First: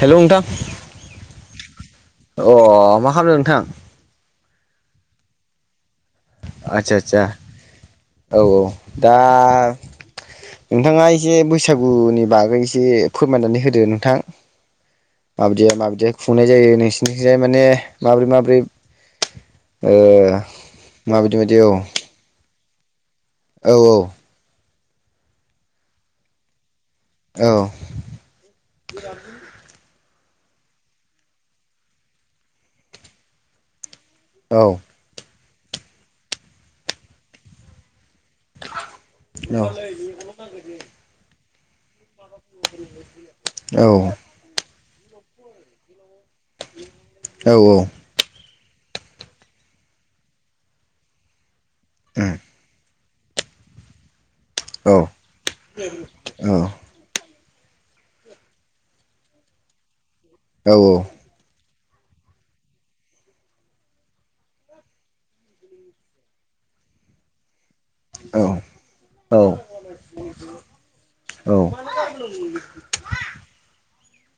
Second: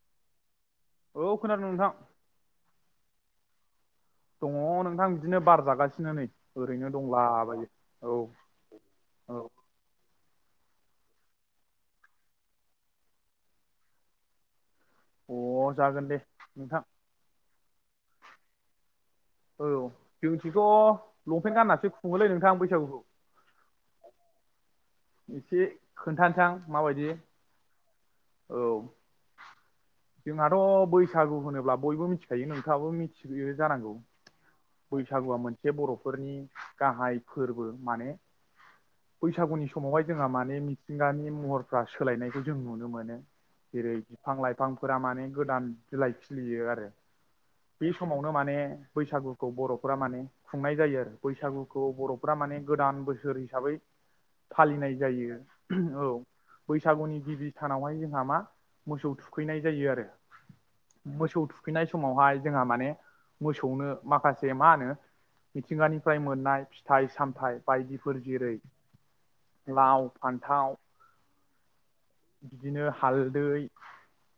Hello नोंथां। औ खोनादों नोंथां। अ मा खालामदों नोंथां? दङ नोंथां बिदिनो बार जागासिनो नै ओरैनो आदसा आदसा दंलाबायो। औ औ दा नोंथाङा एसे बैसागुनि बागै एसे फोरमायनानै होदो नोंथां। औ अ माबिदिया जागोन माबदिया दे खुंनाय जायो नोंथां नोंसिनिखिजाय माने माब्रै माब्रै औ जोंथिथ' माबायदि बायदि लंपेन्ट गाननानैसो खुङोलै नोंथां बैसागुखौ। औ औ। एसे खोन्थानोसां माबायदि। औ। औ [unintelligible] जोंहाथ' बैसागु होनोब्ला बयबो मिथिखायो, नोंथाङाबो मिथियो जानांगौ। औ। बैसागुआ मोनसे बर'फोरनि गाहाय फोरबो माने औ बैसागुनि समावहाय जोंहा माने मिथिंगानि महरफ्रा सोलायनायखौ जों नुनो मोन नो। औ जेरै बिफां लाइफांफोरा माने गोदान बिलाइ खिलियो आरो। औ बे समावनो माने बैसागुखौ बर'फोरा माने खुंनाय जायो आरो। बैसागुखौ उम बर'फ्रा माने गोदान बोसोर हिसाबै फालिनाय औ जायो। औ बैसागुनि गिबि सानावहाय जोंहा मा मोसौ थुखैनाय जायो आरो। औ औ। मोसौ थुखैनाय समावहाय जोंहा माने मोसौनो माखासे मा होनो मिथिंगानिफाय मोननाय फिथाइ सामथायाइ बायदि फोर जेरै लाव, फान्थाव औ। [unintelligible] बिदिनो हालदै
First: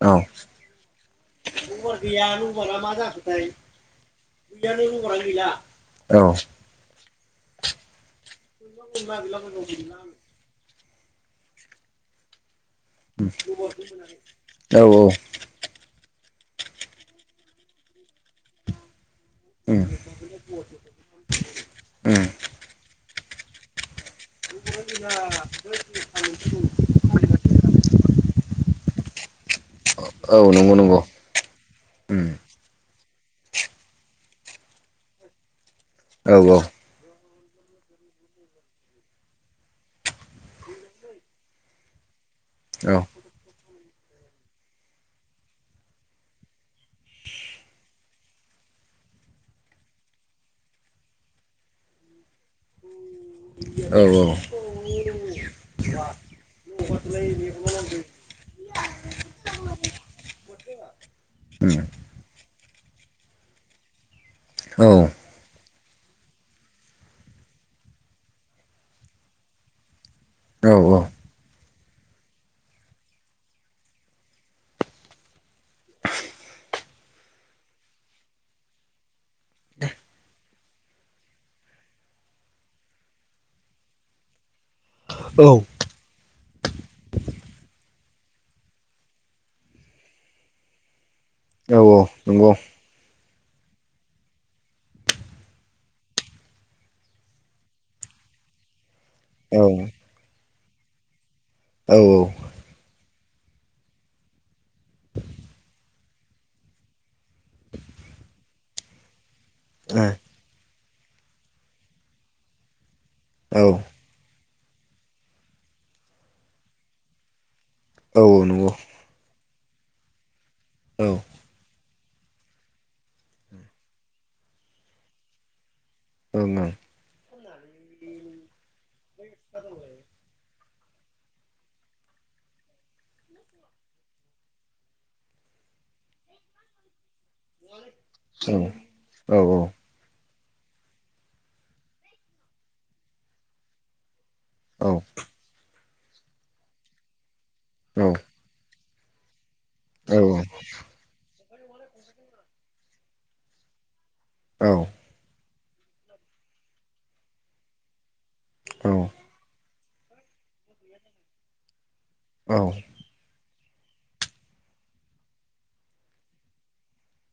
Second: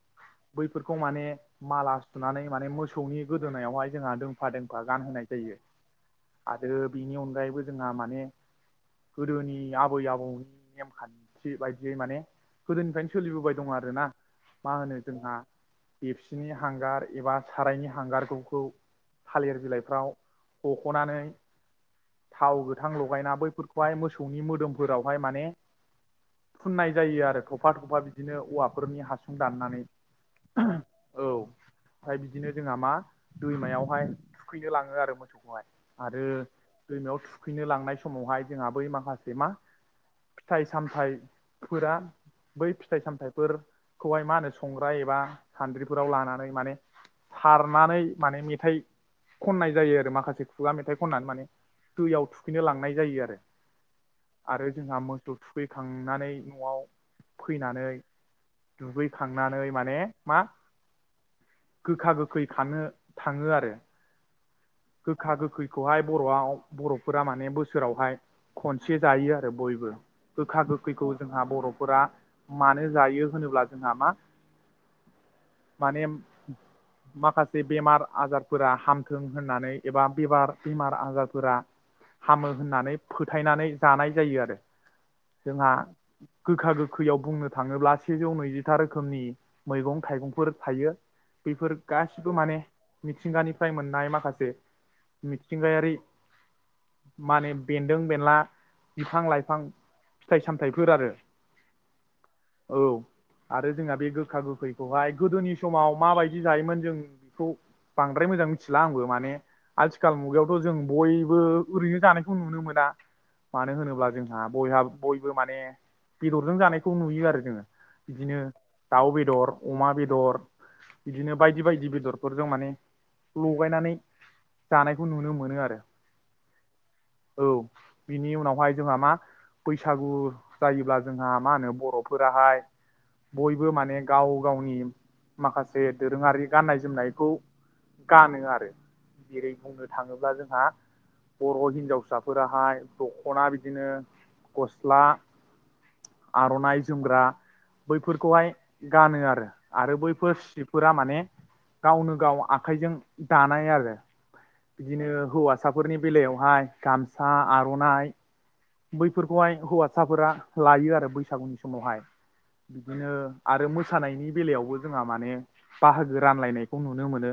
औ। बैफोरखौ माने माला सुनानै माने मोसौनि गोदोनायावहाय जोंहा दोंफा दोंफा गानहोनाय जायो। औ। रो बिनि अनगायैबो जोंहा माने गोदोनि आबै आबौनि नेम खान्थि बायदियै माने गोदोनिफ्रायनो सोलिबोबाय दं आरोना। मा औ होनो उम जोंहा एबसिनि हांगार एबा सारायनि हांगारफोरखौ थालिर बिलाइफ्राव हख'नानै उम थाव गोथां लगायना बैफोरखौहाय मोसौनि मोदोमफोरावहाय माने फुननाय जायो आरो थफा थफा बिदिनो औवाफोरनि हासुं दाननानै। औ नंगौ नंग' औ ओमफ्राय उम। बिदिनो जोंहा मा दैमायावहाय थुखैनो लाङो आरो मोसौखौहाय। आरो औ दैमायाव थुखैनो लांनाय समावहाय जोंहा बै माखासे मा फिथाइ सामथाइ फोरा बै औ फिथाइ सामथाइफोर खौहाय मा होनो संग्रा एबा सानद्रिफोराव लानानै माने सारनानै माने मेथाइ खननाय जायो आरो माखासे खुगा मेथाइ खननानै माने दैयाव थुखैनो लांनाय जायो आरो। औ औ। आरो जोंहा मोसौ थुखैखांनानै न'आव फैनानै दुगैखांनानै माने मा? उम गोखा गोखै खानो थाङो आरो। औ गोखा गोखैखौहाय बर'आव बर'फोरा माने बोसोरावहाय खनसे जायो आरो बयबो गोखा औ गोखैखौ जोंहा बर'फोरा मानो जायो होनोब्ला जोंहा मा माने माखासे बेमार आजारफोरा हामथों होननानै एबा बेबार बेमार आजारफोरा हामो होननानै फोथायनानै जानाय जायो आरो। औ जोंहा गोखा गोखैयाव बुंनो थाङोब्ला सेजौ नैजिथा रोखोमनि मैगं थाइगंफोर थायो। औ बेफोर गासिबो नंगौ माने मिथिंगानिफ्राय मोननाय माखा खासे मिथिंगायारि माने बेन्दों बेनला बिफां औ लाइफां, फिथाइ सामथाइफोर आरो। औ औ। औ, आरो जोंहा बे गोखा गोखैखौहाय गोदोनि समाव माबायदि जायोमोन जों खौ बांद्राय मोजां मिथिला आंबो माने आथिखाल मुगायाव बेखौ‌ जों बयबो ओरैनो जानायखौ नुनो मोना मानो होनोब्ला जों आं बयहा बयबो माने बेदरजों जानायखौ नुयो आरो जोङो औ बिदिनो नंगौ दाउ बेदर अमा बेदर औ इदिनो बायदि बायदि बेदरफोरजों माने लगायनानै जानायखौ नुनो मोनो आरो। ओं ओंं औ बिनि उनावहाय जोंहा मा बैसागु जायोब्ला जोंहा मा होनो बर'फोराहाय बयबो माने गाव गावनि माखासे दोरोङारि गाननाय जोमनायखौ गानो आरो जेरै बुंनो थाङोब्ला जोंहा बर' हिनजावसाफोराहाय दख'ना बिदिनो गस्ला ओं ओं औ आर'नाइ जोमग्रा औ बैफोरखौहाय गानो आरो औ आरो औ बैफोर सिफोरा माने गावनो गाव आखाइजों दानाय आरो औ इदिनो हौवा हौवासाफोरनि बेलायावहाय गामसा आर'नाइ औ बैफोरखौहाय हौवासाफोरा लायो आरो बैसागुनि समावहाय औ बिदिनो आरो मोसानायनि बेलायावबो जोंहा माने बाहागो रानलायनायखौ नुनो मोनो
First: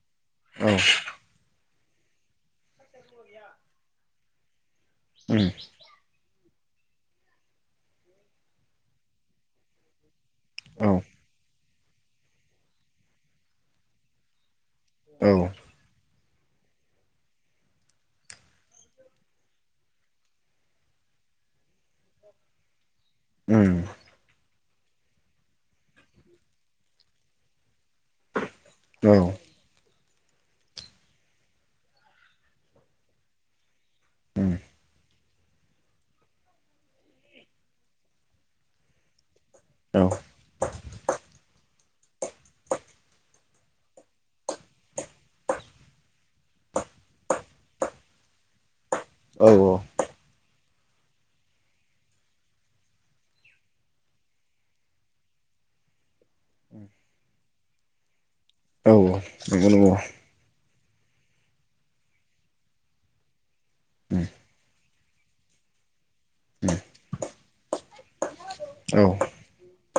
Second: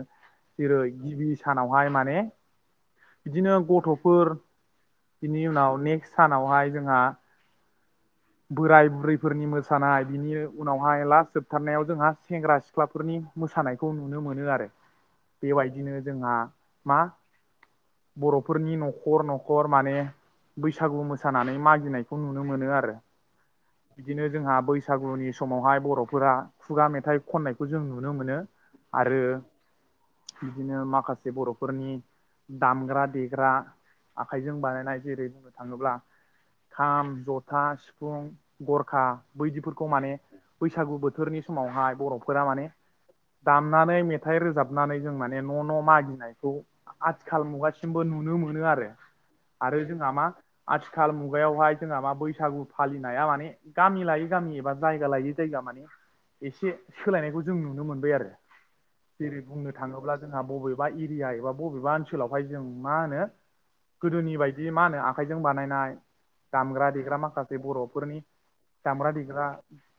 जेरै उम गिबि सानावहाय माने बिदिनो गथ'फोर बिनि औ उनाव नेक्स्ट सानावहाय जोंहा बोराय बुरैफोरनि मोसानाय बिनि औ उम औ उम औ उनावहाय लास्ट जोब बथारनायाव जोंहा सेंग्रा सिख्लाफोरनि मोसानायखौ नुनो मोनो आरो बेबायदि बिदिनो जोंहा मा बर'फोरनि न'खर न'खर माने बैसागु मोसानानै मागिनायखौ नुनो मोनो आरो। उम। बिदिनो जोंहा बैसागुनि समावहाय बर'फोरा खुगा मेथाइ खननायखौ जों नुनो मोनो। आरो बिदिनो माखासे बर'फोरनि दामग्रा देग्रा उम आखाइजों बानायनाय जेरै बुंनो थाङोब्ला खाम जथा सिफुं गरखा बैदिफोरखौ औ माने बैसागु बोथोरनि समावहाय बर'फोरा माने दामनानै मेथाइ रोजाबनानै जों माने न' न' मागिनायखौ आथिखाल मुगासिमबो नुनो मोनो आरो। आरो जोंहा मा आथिखाल मुगायावहाय जोंहा मा बैसागु फालिनाया माने गामि लायै गामि एबा जायगा लायै जायगा माने एसे सोलायनायखौ जों नुनो मोनबाय आरो नंगौ जेरै बुंनो थाङोब्ला जोंहा बबेबा एरिया एबा बबेबा ओनसोलावहाय जों मा होनो गोदोनि बायदि मा होनो आ खाइजों बानायनाय दामग्रा देग्रा माखासे बर'फोरनि दामग्रा देग्रा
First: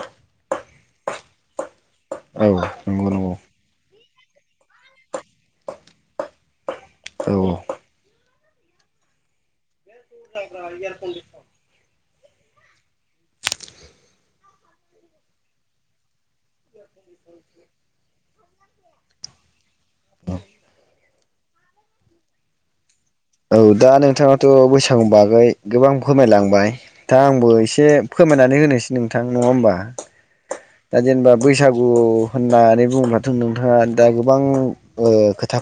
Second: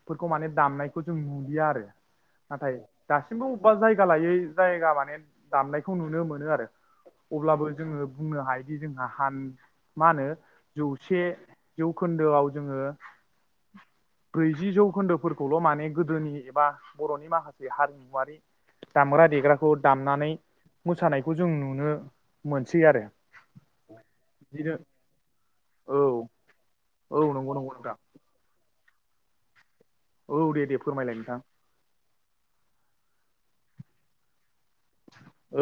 फोरखौ माने दामनायखौ जों नुलिया आरो नाथाय दासिमबो बबेबा जायगा लायै जायगा माने दामनायखौ नुनो मोनो आरो नंगौ औ औ अब्लाबो जोंङो बुंनो हायोदि जोंहा हान मा होनो जौसे जौखोन आव जोङो ब्रैजि जौ खोन्दोफोरखौल' माने गोदोनि बा बर'नि माखासे हारिमुवारि दामग्रा देग्रा खौ दामनानै मोसानायखौ जों नुनो मोनसै आरो। औ दा नोंथाङाथ' बिदिनो बैसागुनि बागै गोबां औ फोरमायलांबाय दा औ आंबो नंगौ नंगौ एसे नोंथां फोरमायनानै होनोसै नोंथां नङा होमबा औ दे दे दा फोरमायलाय जेनेबा नोंथां बैसागु होननानै बुङोब्लाथ' नोंथाङा दा गोबां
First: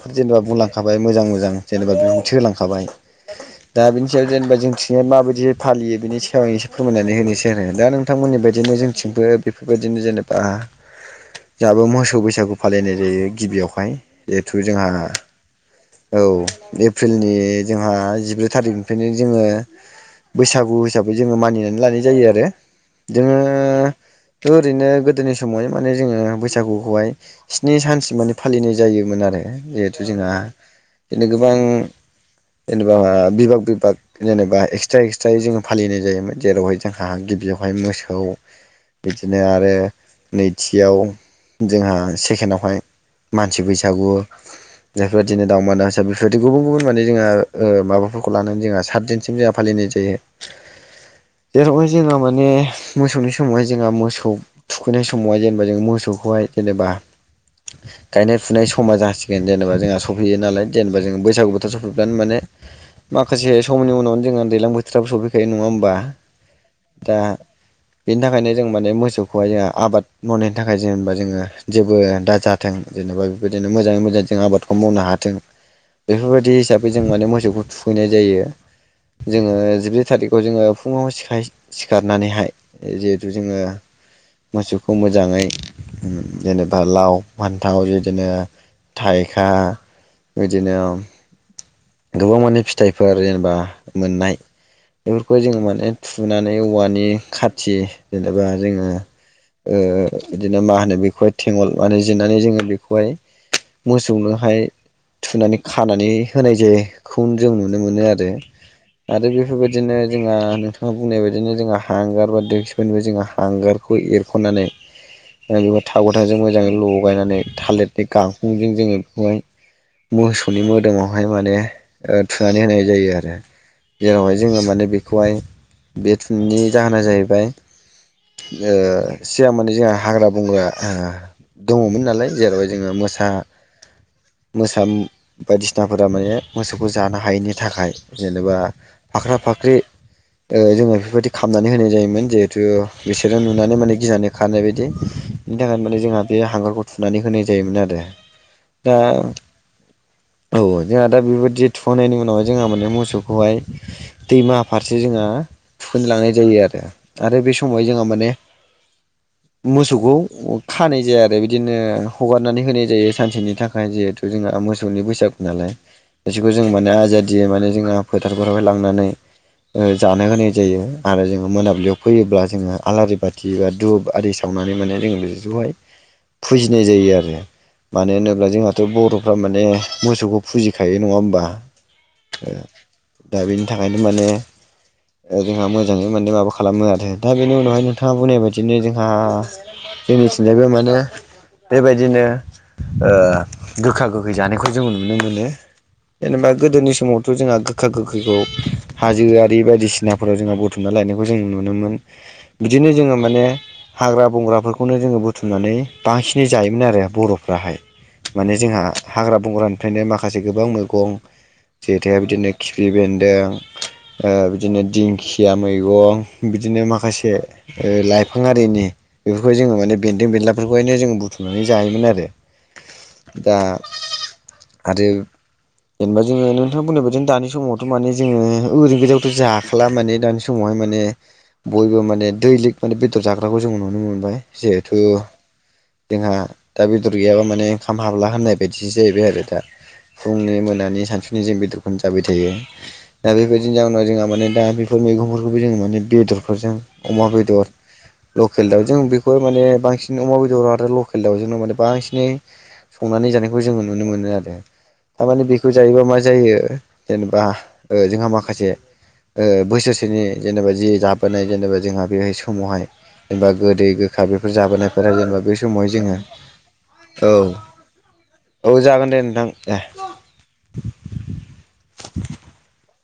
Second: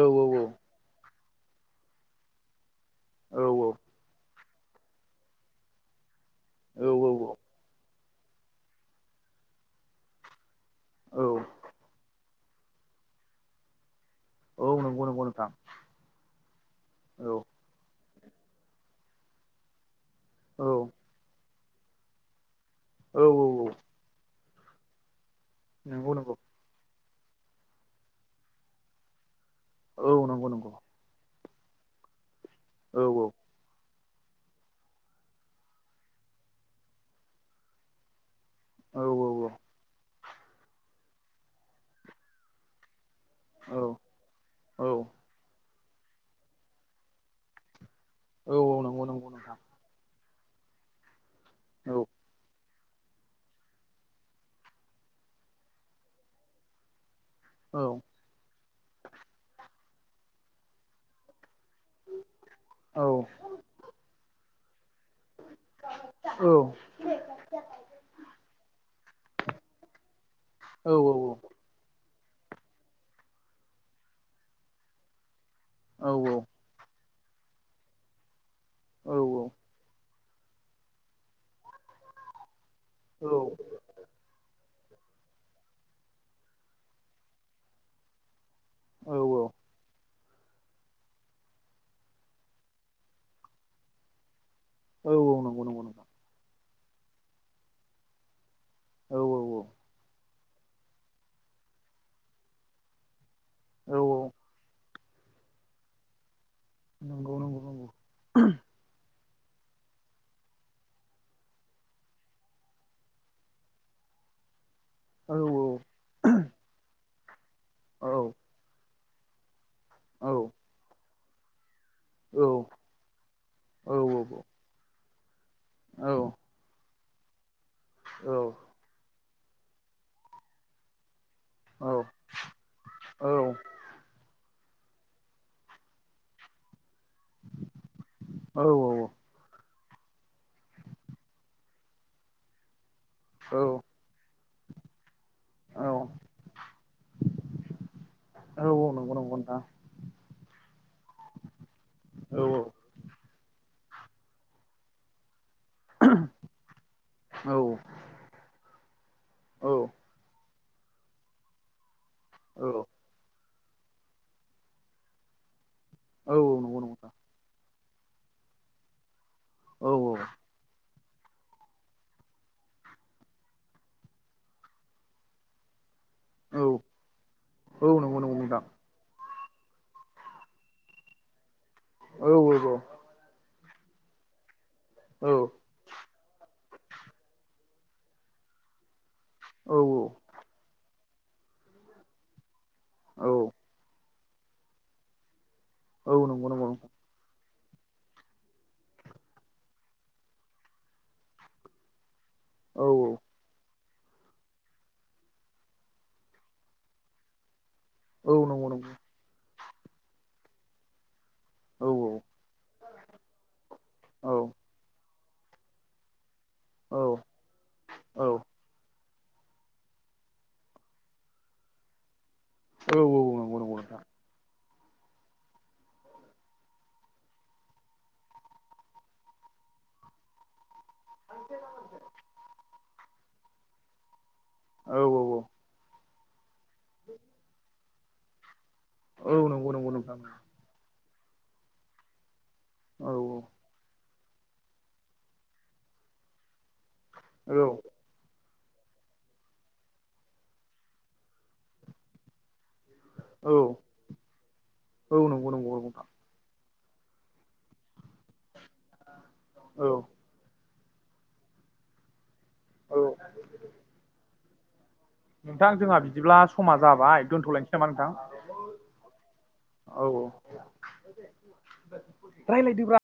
औ ओ औ जेनेबा औ बुंलां खाबाय मोजां मोजां जेनेबा बिबुंथि होलांखाबाय औ दा बिनि [unintelligible] जेनेबा जोंथिंजाय माबायदि फालियो बेनि सायाव आं एसे औ फोरमायनानै होनोसै आरो दा नों नोंथांमोननि बायदिनो जोंथिंबो बेफोरबायदिनो जेनेबा औ जोंहाबो मोसौ बैसागु फालिनाय जायो गिबियावहाय जिहेथु औ जोंहा नंगौ नंगौ नोंथां औ औ एप्रिलनि जोंहा जिब्रै थारिखनिफ्रायनो जोंङो औ बैसागु हिसाब जोंङो मानिनै लानाय जायो आरो औ जोंङो औ ओरैनो गोदोनि समावहाय माने नंगौ जोंङो नंगौ बैसागुखौहाय स्नि सानसिम माने फालिनाय जायोमोन आरो। जिहेथु औ जोंहा नंगौ नंगौ बिदिनो गोबां जेनेबा औ बिभाग बिभाग जेनेबा एक्सट्रा एक्सट्रायै जोंङो फालिनाय जायोमोन जेरावहाय जोंहा गिबियावहाय मोसौ औ बिदिनो आरो नैथियाव जोंहा सेकेणडआवहाय मानसि औ बैसागु औ औ जायफोरदिनो दाउमा दाउसा बेफोरबायदि गुबुन गुबुन माने जोंहा माबाफोर खौ औ लानानै औ जोंहा नंगौ नंगौ सातदिनसिम जोंहा नोंथां फालिनाय जायो जेरावहाय औ जोंहा मा ने मोसौनि समावहाय जोंहा मोसौ थुखैनाय समावहाय जेनेबा जों मोसौखौहाय जेनेबा औ गायनाय फुनाय समा जासिगोन जेनेबा जोंहा सफैयो नालाय जेनेबा जों बैसागु बोथोर सफैबानो माने औ माखासे समनि उनावनो जोंहा दैज्लां बोथोराबो सफैखायो नङा होमबा दा [inaudible] बेनि थाखायनो जों माने मोसौखौहाय जों आबाद मावनायनि थाखाय औ जेनेबा जोंङो जेबो दाजाथों जेनेबा बेबायदिनो मोजाङै मोजां जों आबादखौ मावनो हाथों औ बेफोरबायदि हिसाबै जों माने मोसौखौ थुखैनाय जायो औ जोंङो जिब्रै थारिखाव जोंङो फुंङाव सिखारनानैहाय जिहेथु जोंङो मोसौखौ मोजाङै जेनेबा लाव फान्थाङाव बिदिनो औ औ थाइखा बिदिनो गोबां माने फिथाइफोर जेनेबा मोननाय बेफोरखौ जोंङो नंगौ नंगौ माने नोंथां सुनानै औवानि खाथि जेनेबा जोंङो औ ओ बिदिनो मा होनो बेखौहाय थेंगल मा जिरनानै जोंङो बेखौहाय औ औ मोसौनोहाय थुनानै खानानै होनाय जायोखौ नंगौ जों नंगौ नुनो नंगौ मोनो आरो। आरो बेफोरबायदिनो जोंहा नोंथाङा बुंनाय बायदिनो जोंहा हांगार बा देकसफोरनि जोंहा हांगार खौ एरख'नानै औ थाव गोथांजों मोजाङै लगायनानै औ थालिरनि गांखंजों जोंङो बेखौहाय औ मोसौनि मोदोमावहाय माने औ थुनानै होनाय जायो आरो। औ औ जेरावहाय औ जोंङो माने बेखौहाय बे नंगौ थुननि जाहोना जाहैबाय ओ सिगां माने जोंहा हाग्रा बंग्रा ओ दङमोन नालाय जेरावहाय जोंङो मोसा मोसा बायदिसिनाफोरा माने मोसौखौ जानो हायैनि थाखाय जेनेबा फाख्रा फाख्रि ओ जोङो बेफोरबायदि खालामामनानै होनाय जायोमोन जिहेथु बिसोरो नुनानै माने गिनानै खारनाय बायदि बेनि थाखायनो माने जोंहा बे हांगारखौ थुनानै होनाय जायोमोन आरो औ औ दा नंगौ नंगौ औ जोंहा दा बेबायदि थुखांनायनि औ उनावहा जोंहा माने मोसौ खौहाय दैमा आफादसे जोंहा थुखैनो लांनाय जायोआरो आरो बे औ समाव जोंहा माने औ मोसौखौ खानाय जाया आरो बिदिनो हगारनानै औ होनाय जायो सानसेनि थाखाय जिहेथु जोंहा मोसौनि बैसा गु नालाय बिसोरखौ नंगौ जों नंगौ माने नोंथां आजादि माने जोंहा फोथारफोरावहाय लांनानै औ ओ औ जानो होनाय जायो। आरो जोंङो मोनाबिलियाव फैयोब्ला जोंङो आलारि बाथि बा धुब आरि सावनानै माने जोंङो लिंजोबबाय औ फुजिनाय जायो आरो औ मानो नंगौ नंगौ होनोब्ला नोंथां जोंहाथ' बर'फ्रा माने मोसौखौ फुजिखायो नङा होमबा। औ औ दा बेनि थाखायनो माने जोंहा मो मोजाङै माने माबा खालामो आरो दा बेनि उनावहाय नोंथाङा बुंनाय बायदिनो जोंहा औ औ मिथिनायबो माने बेबायदिनो ओ औ गोखा गोखै जानायखौ जोंङो नुनो मोनो औ नंगौ जेनेबा नंगौ नंगौ गोदोनि समावथ' जोंहा खा गोखैखौ हाजोआरि बायदिसिना फोराव जोंहा बुथुमना लायनायखौ जों नुनो मोन औ बिदिनो जोङो माने हाग्रा बंग्राफोरखौनो जोङो बुथुमनानै बांसिनै जायोमोन आरो बर'फ्राहाय औ माने नंगौ जोंहा नंगौ हाग्रा बंग्रानिफ्रायनो माखासे गोबां मैगं औ जेेथाया बिदिनो खिफि बेन्दों औ ओ बिदिनो दिंखिया मैगं बिदिनो औ माखासे ओ औ लाइफां हारिनि बेफोरखौ जोङो माने बेन्दों बेनलाफोरखौहायनो जों बुथुमनानै जायोमोन आरो औ औ नंगौ दा नोंगौ नोंथां आरो जेनेबा जोङो नोंथाङा बुंनाय बायदि दानि समावथ' माने जोङो ओरै गोजाथ' जाखला माने दानि समावहाय मान माने बयबो माने दैलिग माने बेदर जाग्राखौ जों नुनो मोनबाय जिहेथु औ जोंहा दा बेदर गैयाबा माने ओंखाम हाबला होननाय बायदिसो जाहै औ बायआरो दा नंगौ नंगौ नोंथां फुंनि मोनानि सानसुनि जों बेदरखौनो जाबाय थायो औ दा बेबाय बिनि जनाव जोंहा माने दा बेफोर मैगंफोरखौबो जों माने बेदरफोरजों अमा बेदर औ लकेल दाउजों बेखौ माने बांसिन अमा बेदर आरो लकेल दाउजोंनो माने बांसिनै संनानै औ जानायखौ जोङो नुनो मोनो आरो औ थारमाने नंगौ बेखौ नंगौ नोंथां जायोबा मा मा जायो जेनेबा ओ जोंहा माखासे ओ औ बोसोरसेनि जेनेबा जि जाबोनाय जेनेबा जोंहा बेहाय समावहाय औ जेनेबा गोदै गोखा बेफोर जाबोनाय नोंथां जोंहा बिदिब्ला समा जाबाय औ दोनथ'लायनोसै नामा नोंथां? औ जागोन दे नोंथां दे औ औ रायलायदोब्रा